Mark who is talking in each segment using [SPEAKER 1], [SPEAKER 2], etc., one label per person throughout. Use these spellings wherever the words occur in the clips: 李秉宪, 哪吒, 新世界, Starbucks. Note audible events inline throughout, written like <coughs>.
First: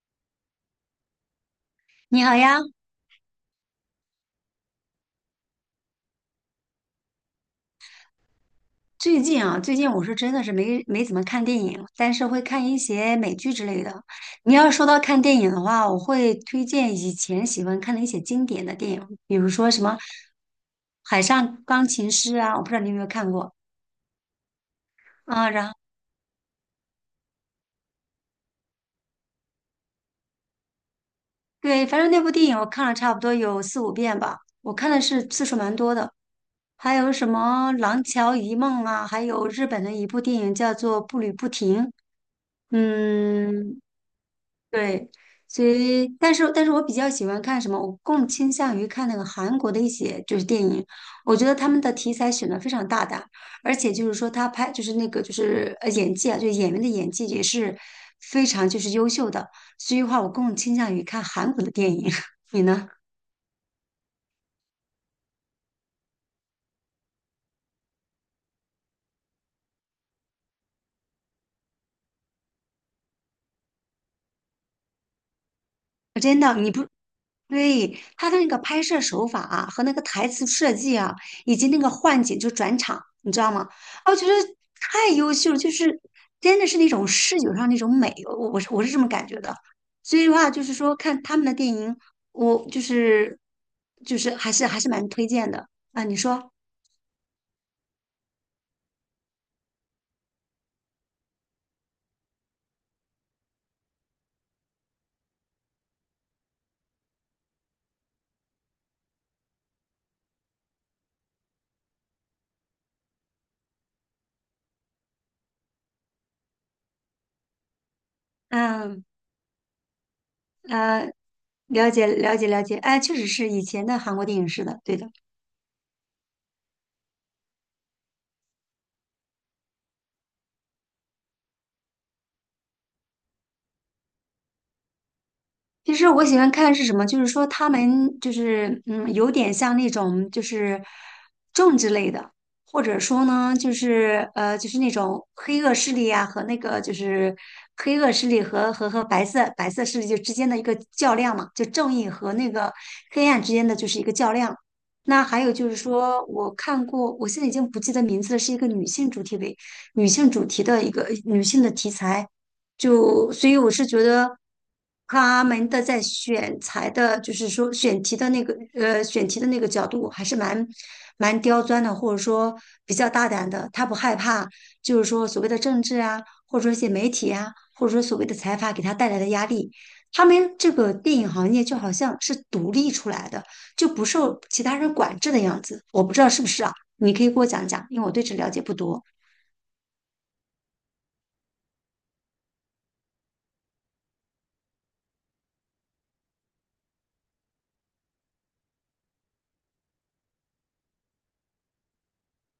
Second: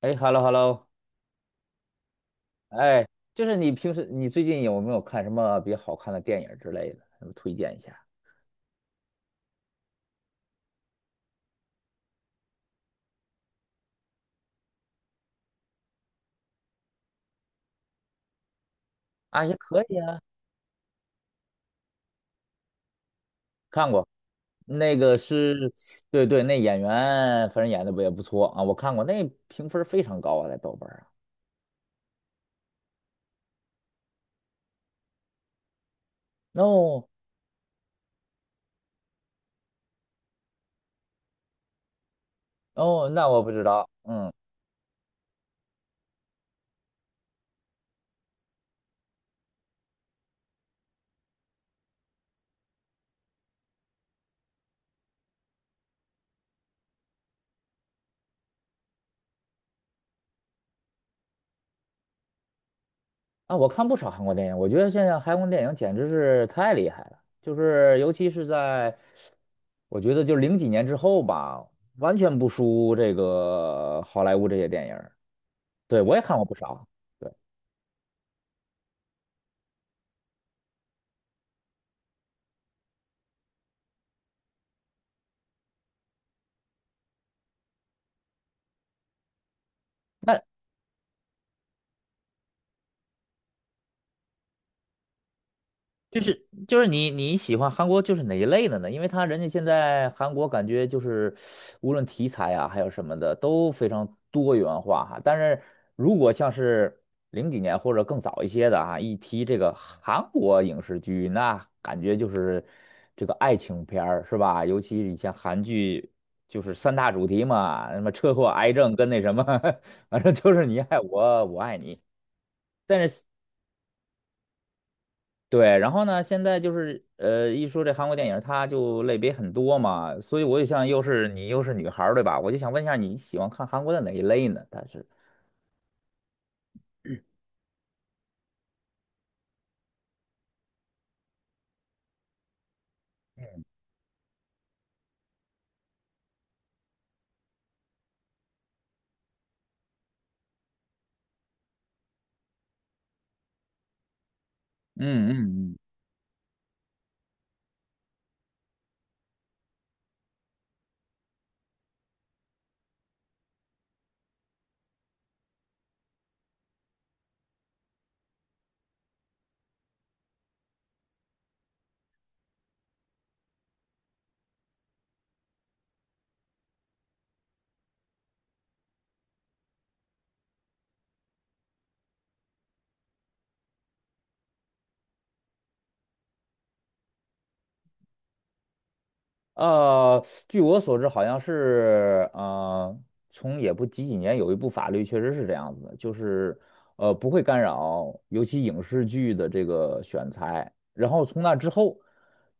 [SPEAKER 1] 哎，hello hello。
[SPEAKER 2] 你好呀，
[SPEAKER 1] 哎，就是你平时你最近有没有看什么比较好看的电影之类的？什么推荐一下？
[SPEAKER 2] 最近我是真的是没怎么看电影，但是会看一些美剧之类的。你要说到看电影的话，我会推荐以前喜欢看的一些经典的电影，比
[SPEAKER 1] 啊，
[SPEAKER 2] 如
[SPEAKER 1] 也
[SPEAKER 2] 说
[SPEAKER 1] 可
[SPEAKER 2] 什么
[SPEAKER 1] 以啊。
[SPEAKER 2] 《海上钢琴师》啊，我不知道你有没有看过
[SPEAKER 1] 看过。那个
[SPEAKER 2] 啊。然
[SPEAKER 1] 是，
[SPEAKER 2] 后
[SPEAKER 1] 对对，那演员反正演的不也不错啊，我看过。那评分非常高啊，在豆瓣儿啊。
[SPEAKER 2] 对，反正那部电影我看了差不多有四五遍吧，我看的是次数蛮多的。还
[SPEAKER 1] 哦
[SPEAKER 2] 有什么《廊桥遗梦》啊，还有日本的一部电影叫做《步履不停》。
[SPEAKER 1] 哦，那我不知
[SPEAKER 2] 嗯，
[SPEAKER 1] 道。嗯。
[SPEAKER 2] 对，所以，但是我比较喜欢看什么？我更倾向于看那个韩国的一些就是电影，我觉得他们的题材选的非常大胆，而且就是说他拍就是那个就是演技啊，就是演员的演技也是非常就是优秀的，所以的话我更倾向于看韩国的电影。<laughs> 你呢？
[SPEAKER 1] 啊，我看不少韩国电影，我觉得现在韩国电影简直是太厉害了，就是尤其是在，我觉得就零几年之后吧，完全不输这个好莱坞这些电影。对，我也看
[SPEAKER 2] 真
[SPEAKER 1] 过不
[SPEAKER 2] 的，你
[SPEAKER 1] 少。
[SPEAKER 2] 不，
[SPEAKER 1] 对，
[SPEAKER 2] 对，他的那个拍摄手法啊，和那个台词设计啊，以及那个换景就转场，你知道吗？啊我觉得太优秀了就是真的是那种视觉上那种美，我是这么感觉的。所以的话，
[SPEAKER 1] 那
[SPEAKER 2] 就是说看他们的电影，我就是还是蛮推荐的啊。你
[SPEAKER 1] 就是
[SPEAKER 2] 说，
[SPEAKER 1] 就是你喜欢韩国就是哪一类的呢？因为他人家现在韩国感觉就是无论题材啊，还有什么的都非常多元化哈。但是如果像是零几年或者更早一些的啊，一提这个韩国影视剧，那感觉就是这个爱情片儿是吧？尤其以前韩剧就是三大主题嘛，什么车祸、癌症
[SPEAKER 2] 嗯
[SPEAKER 1] 跟那什么。<laughs> 反正就是你爱
[SPEAKER 2] 呃，
[SPEAKER 1] 我，我爱
[SPEAKER 2] 了
[SPEAKER 1] 你。
[SPEAKER 2] 解了解了解，哎，确实是以前的韩国电影是的，对的。
[SPEAKER 1] 对，然后呢，现在就是一说这韩国电影，它就类别很多嘛，所以我就想，又是你又是女孩儿对吧？我就想问一下，你喜欢看韩国的哪一类呢？但是，
[SPEAKER 2] 其实我喜欢看是什么，就是说他们就是有点像那种就是政治类的，或者说呢，就是那种黑恶势力啊和那个就是黑恶势力和白色势力就之间的一个较量嘛，就正义和那个黑暗之间的就是一个较量。
[SPEAKER 1] 嗯
[SPEAKER 2] 那还有就
[SPEAKER 1] 嗯
[SPEAKER 2] 是
[SPEAKER 1] 嗯。
[SPEAKER 2] 说，我看过，我现在已经不记得名字了，是一个女性主题的一个女性的题材。就所以我是觉得他们的在选材的，就是说选题的那个角度还是蛮刁钻的，或者说比较大胆的。他不害怕，就是说所谓的政治啊，或者说一些媒体啊，或者说所谓的财阀给他带来的压力。他们这个电影行业就好像是独立出来的，就不受其他人管制的样子。我不知道是不是啊？你可以给我讲讲，因为我对这了解不多。
[SPEAKER 1] 呃，据我所知，好像是从也不几几年有一部法律确实是这样子的，就是不会干扰，尤其影视剧的这个选材。然后从那之后，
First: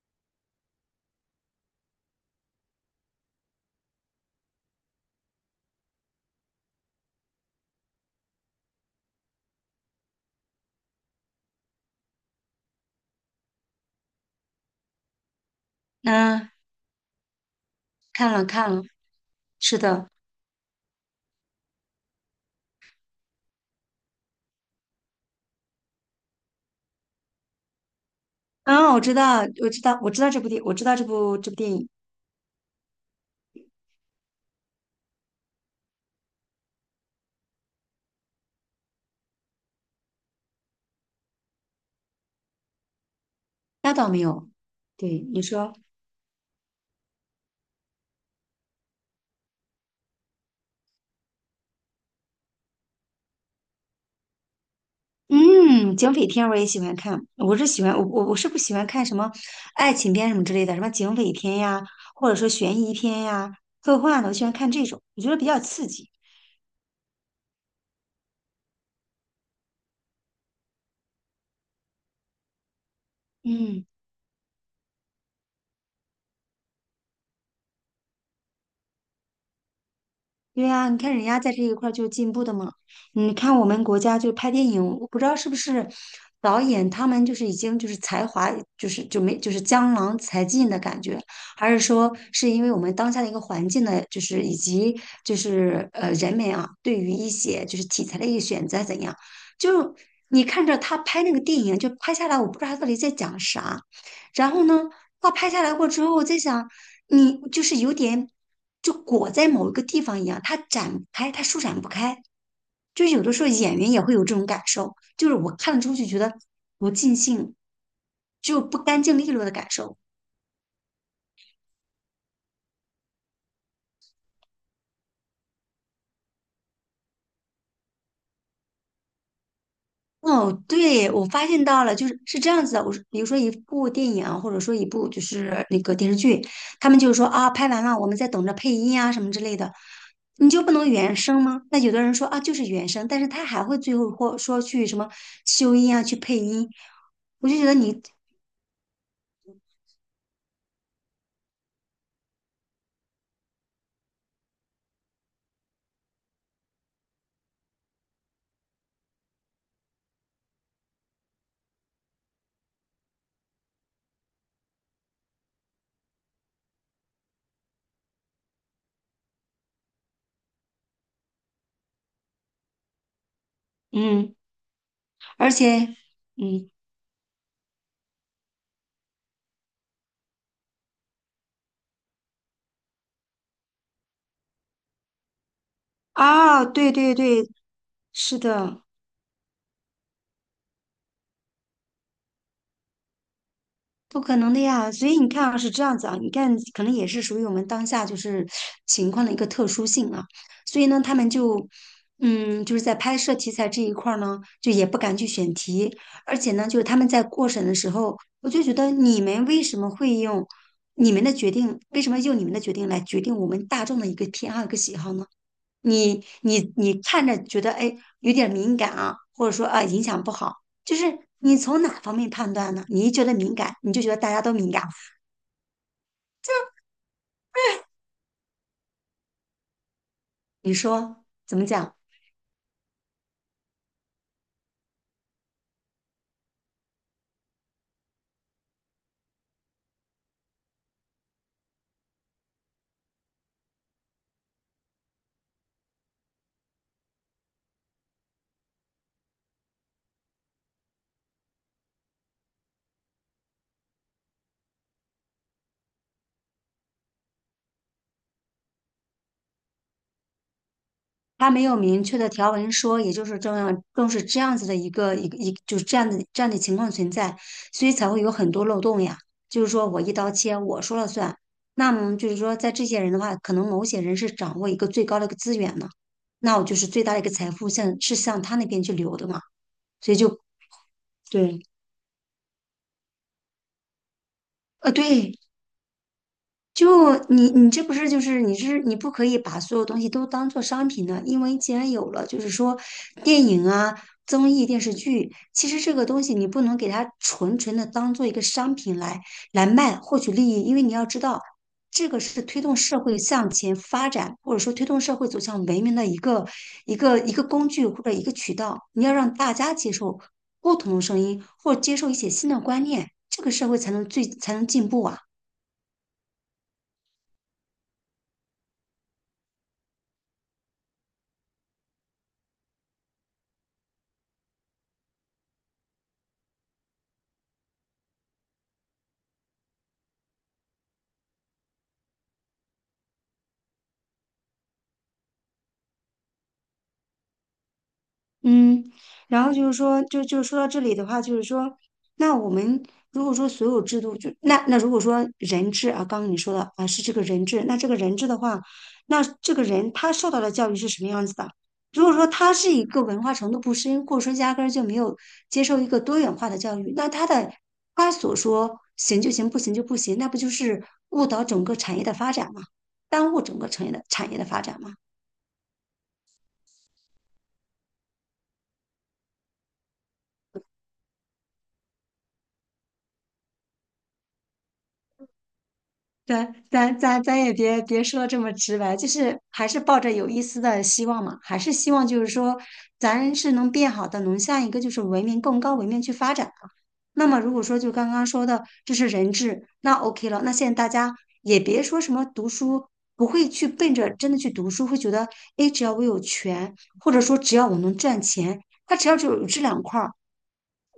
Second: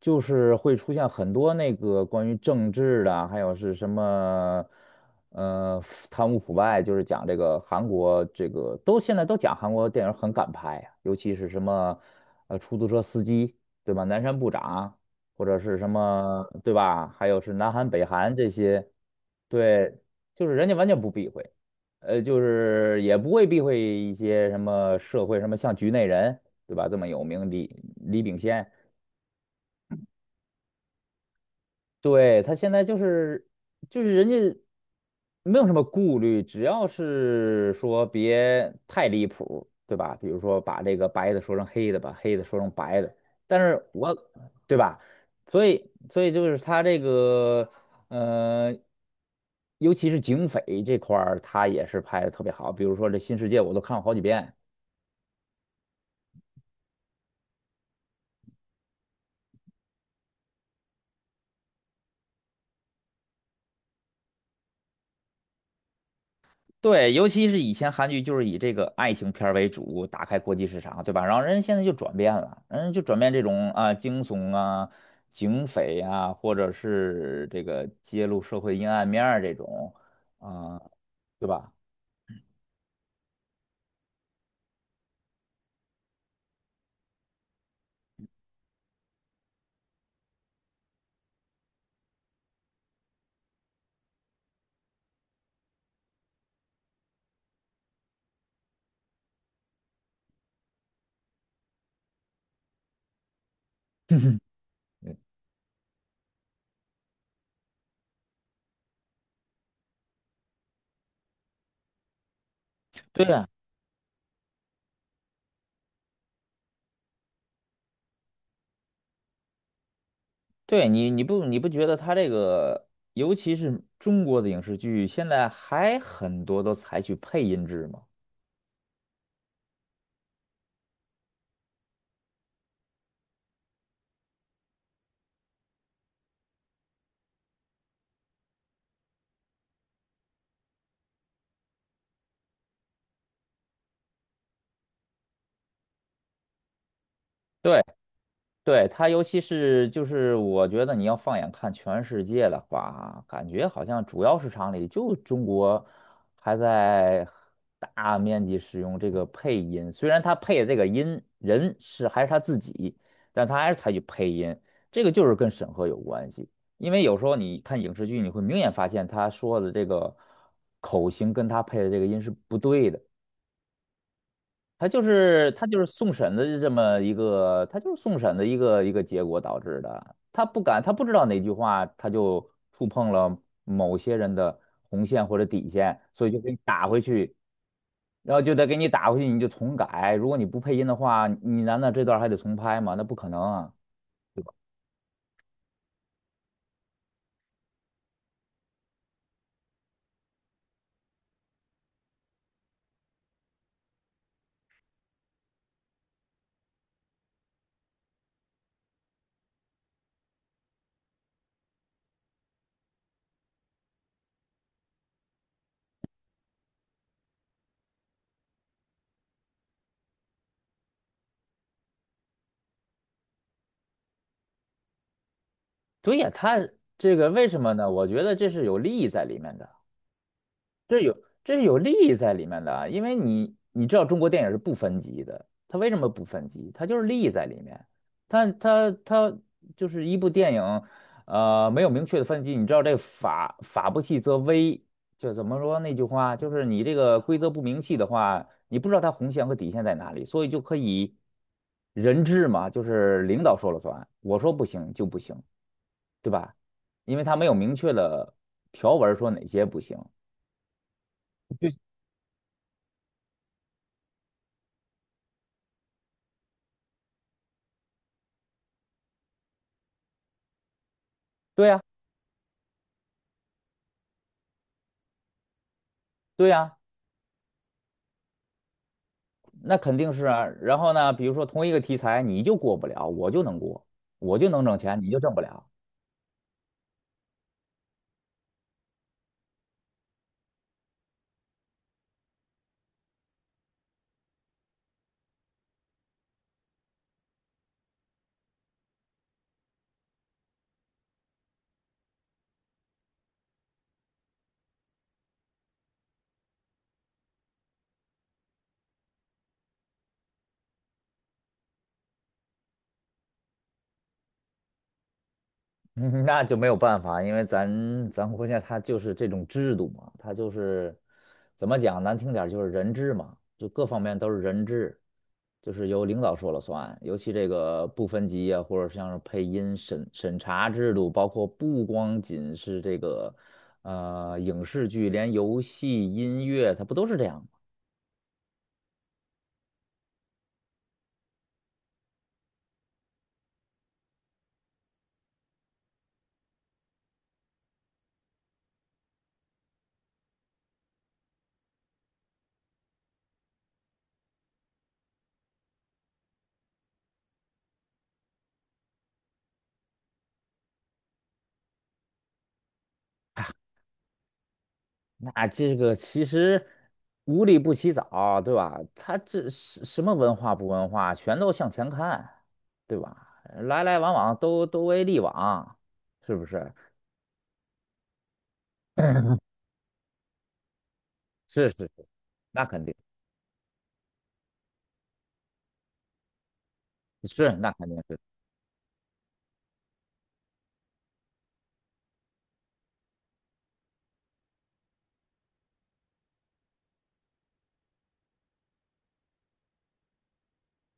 [SPEAKER 1] 就是会出现很多那个关于政治的啊，还有是什么贪污腐败，就是讲这个韩国这个都现在都讲韩国电影很敢拍啊，尤其是什么出租车司机，对吧？南山部长。或者是什么，
[SPEAKER 2] 嗯，
[SPEAKER 1] 对吧？还有是南韩、北
[SPEAKER 2] 看
[SPEAKER 1] 韩
[SPEAKER 2] 了
[SPEAKER 1] 这
[SPEAKER 2] 看了，
[SPEAKER 1] 些，
[SPEAKER 2] 是
[SPEAKER 1] 对，
[SPEAKER 2] 的。
[SPEAKER 1] 就是人家完全不避讳。就是也不会避讳一些什么社会，什么像局内人，对吧？这么有名。李秉宪。
[SPEAKER 2] 嗯，我知道，我知道，我知道这部电，我知道这部电影，
[SPEAKER 1] 对，他现在就是人家没有什么顾虑，只要是说别太离谱，对吧？比如说把这个白的说成黑的，把黑的说成白的，但是
[SPEAKER 2] 那倒
[SPEAKER 1] 我
[SPEAKER 2] 没有。
[SPEAKER 1] 对吧？
[SPEAKER 2] 对，你
[SPEAKER 1] 所
[SPEAKER 2] 说，
[SPEAKER 1] 以所以就是他这个呃，尤其是警匪这块儿，他也是拍的特别好。比如说这《新世界》，我都看了好几遍。
[SPEAKER 2] 嗯，警匪片我也喜欢看，我是不喜欢看什么爱情片什么之类的，什么警匪片呀，或者说悬疑片呀、科幻的，我喜欢看这种，我觉得比较刺激。
[SPEAKER 1] 对，尤其是以前韩剧就是以这个爱情片儿为主，打开国际市场，对吧？然后人家现在就转变了，人家就转变这种
[SPEAKER 2] 嗯。
[SPEAKER 1] 啊惊悚啊、警匪啊，或者是这个揭露社会阴暗面儿这种
[SPEAKER 2] 对
[SPEAKER 1] 啊，
[SPEAKER 2] 呀，你看人家
[SPEAKER 1] 对
[SPEAKER 2] 在这
[SPEAKER 1] 吧？
[SPEAKER 2] 一块儿就进步的嘛。你看我们国家就拍电影，我不知道是不是导演他们就是已经就是才华就是就没就是江郎才尽的感觉，还是说是因为我们当下的一个环境呢，就是以及就是人们啊对于一些就是题材的一个选择怎样，就你看着他拍那个电影就拍下来，我不知道他到底在讲啥。
[SPEAKER 1] <laughs> 嗯。
[SPEAKER 2] 然后呢，画拍下来过之后，我在想，你就是有点就裹在某一个地方一样，它展不开，它舒展不开。就有
[SPEAKER 1] 对
[SPEAKER 2] 的时
[SPEAKER 1] 呀。
[SPEAKER 2] 候演员也会有这种感受，就是我看了之后就觉得不尽兴，就不干净利落的感受。
[SPEAKER 1] 对，你不觉得他这个，尤其是中国的影视剧，现在还很多都采取配音制吗？
[SPEAKER 2] 哦，对，我发现到了，就是是这样子的。我说，比如说一部电影啊或者说一部就是那个电视剧，他们就是说啊，拍完了，我们在等着配音啊什么之类的，你就不能原声吗？那有的人说啊，就是原声，但是他还会最后或说去什么修音啊，去配音，我就觉得
[SPEAKER 1] 对。
[SPEAKER 2] 你，
[SPEAKER 1] 对，它尤其是就是我觉得你要放眼看全世界的话，感觉好像主要市场里就中国还在大面积使用这个配音，虽然他配的这个音人是还是他自己，但他还是采取配音，这个就是跟审核有关系。因为有时候你看影视剧，你会明显发现他说的这个口型跟他配的这个音是不对的。
[SPEAKER 2] 嗯，而
[SPEAKER 1] 他
[SPEAKER 2] 且，
[SPEAKER 1] 就是送审的这
[SPEAKER 2] 嗯，
[SPEAKER 1] 么一个，他就是送审的一个结果导致的。他不敢，他不知道哪句话，他就触碰了某些人的红线或者底线，所以就给你
[SPEAKER 2] 啊，
[SPEAKER 1] 打
[SPEAKER 2] 对
[SPEAKER 1] 回
[SPEAKER 2] 对
[SPEAKER 1] 去，
[SPEAKER 2] 对，
[SPEAKER 1] 然
[SPEAKER 2] 是
[SPEAKER 1] 后就得给
[SPEAKER 2] 的。
[SPEAKER 1] 你打回去，你就重改。如果你不配音的话，你难道这段还得重拍吗？那不可能啊！
[SPEAKER 2] 不可能的呀，所以你看啊，是这样子啊，你看可能也是属于我们当下就是情况的一个特殊性啊，所以呢，他们就，就是在拍摄题材这一块儿呢，就也不敢去选题，而且呢，就是他们在过审的时候，我就觉得你们为什么会用你们的决定，为什么用你们的决定来决定我们大众的一个偏好、一个喜好呢？你看着觉得哎有点敏感啊，或者说啊影响不好，就是你从哪方面判断呢？你一觉得敏感，你就觉得大家都敏感，
[SPEAKER 1] 对呀，他这个为什么呢？我觉得这是有利益在里面的。
[SPEAKER 2] 你
[SPEAKER 1] 这有
[SPEAKER 2] 说
[SPEAKER 1] 这
[SPEAKER 2] 怎
[SPEAKER 1] 是
[SPEAKER 2] 么
[SPEAKER 1] 有利
[SPEAKER 2] 讲？
[SPEAKER 1] 益在里面的啊因为你知道中国电影是不分级的，它为什么不分级？它就是利益在里面，它就是一部电影，没有明确的分级，你知道这法不细则微，就怎么说那句话，就是你这个规则不明细的话，你不知道它红线和底线在哪里，所以就可以人治嘛，就是领导说了算，我说不行就不行，对吧？因为它没有明确的条文说哪些不行。
[SPEAKER 2] 他没有明确的条文说，也就是这样，更是这样子的一个，就是这样的情况存在，所以才会有很多漏洞呀。就是说我一刀切，我说了算。
[SPEAKER 1] 对呀、
[SPEAKER 2] 那么就是说，在这些人的话，可能某些人是掌握一个最高的一个资源呢，
[SPEAKER 1] 对
[SPEAKER 2] 那我就
[SPEAKER 1] 呀。
[SPEAKER 2] 是最大的一个财富向他那边去流的嘛。
[SPEAKER 1] 那肯定
[SPEAKER 2] 所以
[SPEAKER 1] 是
[SPEAKER 2] 就
[SPEAKER 1] 啊。然后呢，比如说
[SPEAKER 2] 对，
[SPEAKER 1] 同一个题材，你就过不了，我就能过，我就能挣钱，你就挣
[SPEAKER 2] 对，
[SPEAKER 1] 不了。
[SPEAKER 2] 就你这不是就是你不可以把所有东西都当做商品呢，因为既然有了，就是说电影啊、综艺、电视剧，其实这个东西你不能给它纯纯的当做一个商品来卖获取利益，因为你要知道，这个是推动社会向前发展，或者说推动社会走向文明的一个工具或者一个渠道，你要让大家接受不同的声音，或者接受一些新的观念，这个社会才能进步啊。
[SPEAKER 1] <laughs> 那就没有办法，因为咱国家它就是这种制度嘛，它就是怎么讲，难听点儿就是人治嘛，就各方面都是人治，就是由领导说了算。尤其这个不分级啊，或者像是配音审查制度，包括不光仅是这个影视剧，连游戏、音乐，它不都是这样？
[SPEAKER 2] 嗯，然后就是说，就说到这里的话，就是说，那我们如果说所有制度那如果说人治啊，刚刚你说的啊是这个人治，那这个人治的话，那这个人他受到的教育是什么样子的？如果说他是一个文化程度不深，或者说压根儿就没有接受一个多元化的教育，那他的他所说行就行，不行就不行，那不就是误导整个产业的发展吗？耽误整个产业的发展吗？
[SPEAKER 1] 那这个其实无利不起早，对吧？他这是什么文化不文化，全都向前看，对吧？来来往往都为利往，是不
[SPEAKER 2] 咱
[SPEAKER 1] 是？
[SPEAKER 2] 咱咱咱也别说这么直白，就是
[SPEAKER 1] <coughs> <clears throat>
[SPEAKER 2] 还是抱着有一丝的希望嘛，还
[SPEAKER 1] 是
[SPEAKER 2] 是
[SPEAKER 1] 是
[SPEAKER 2] 希
[SPEAKER 1] 是，
[SPEAKER 2] 望就是说
[SPEAKER 1] 那肯定
[SPEAKER 2] 咱是能变好的，能向一个就是文明更高文明去发展的。那么
[SPEAKER 1] 是，
[SPEAKER 2] 如果
[SPEAKER 1] 那
[SPEAKER 2] 说
[SPEAKER 1] 肯
[SPEAKER 2] 就
[SPEAKER 1] 定
[SPEAKER 2] 刚
[SPEAKER 1] 是，
[SPEAKER 2] 刚说的这是人治，那 OK 了。那现在大家也别说什么读书，不会去奔着真的去读书，会觉得诶，只要我有权，或者说只要我能赚钱，他只要就有这2块儿，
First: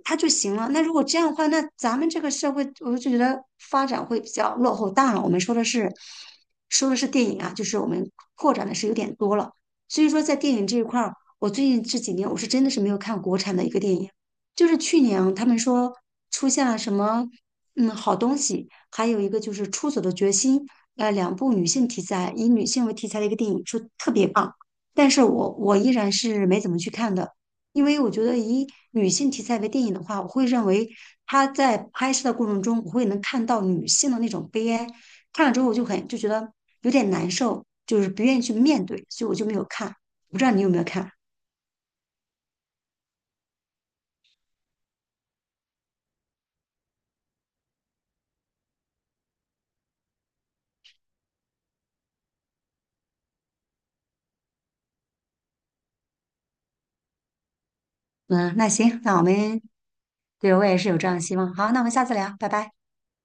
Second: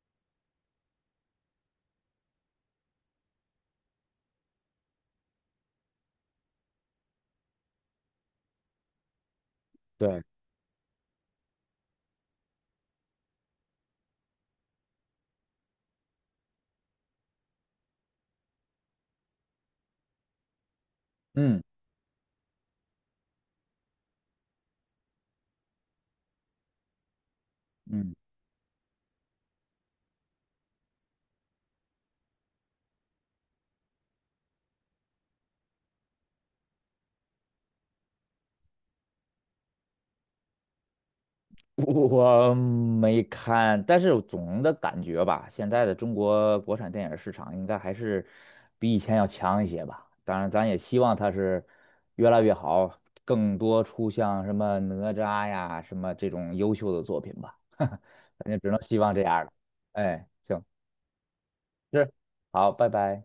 [SPEAKER 2] 它就行了。那如果这样的话，那咱们这个社会，我就觉得发展会比较落后大了。我们说的是电影啊，就是我们扩展的是有点多了。所以说，
[SPEAKER 1] 对，
[SPEAKER 2] 在电影这一块儿，我最近这几年我是真的是没有看国产的一个电影，就是去年啊他们说出现了什么好东西，还有一个就是《出走的决心》，2部
[SPEAKER 1] 嗯
[SPEAKER 2] 女性题材，以女性为题材的一个电影，说特别棒。但是我依然是没怎么去看的。因为我
[SPEAKER 1] 嗯。
[SPEAKER 2] 觉得以女性题材为电影的话，我会认为她在拍摄的过程中，我会能看到女性的那种悲哀，看了之后我就觉得有点难受，就是不愿意去面对，所以我就没有看。不知道你有没有看？
[SPEAKER 1] 我没看，但是总的感觉吧，现在的中国国产电影市场应该还是比以前要强一些吧。当然，咱也希望它是越来越好，更多出像什么哪吒呀、什么这种优秀的作品吧。<laughs> 咱
[SPEAKER 2] 嗯，
[SPEAKER 1] 就只
[SPEAKER 2] 那
[SPEAKER 1] 能希
[SPEAKER 2] 行，
[SPEAKER 1] 望
[SPEAKER 2] 那
[SPEAKER 1] 这
[SPEAKER 2] 我
[SPEAKER 1] 样了。
[SPEAKER 2] 们
[SPEAKER 1] 哎，
[SPEAKER 2] 对
[SPEAKER 1] 行，
[SPEAKER 2] 我也是有这样的希望。好，那我们下
[SPEAKER 1] 是，
[SPEAKER 2] 次聊，拜
[SPEAKER 1] 好，
[SPEAKER 2] 拜。
[SPEAKER 1] 拜拜。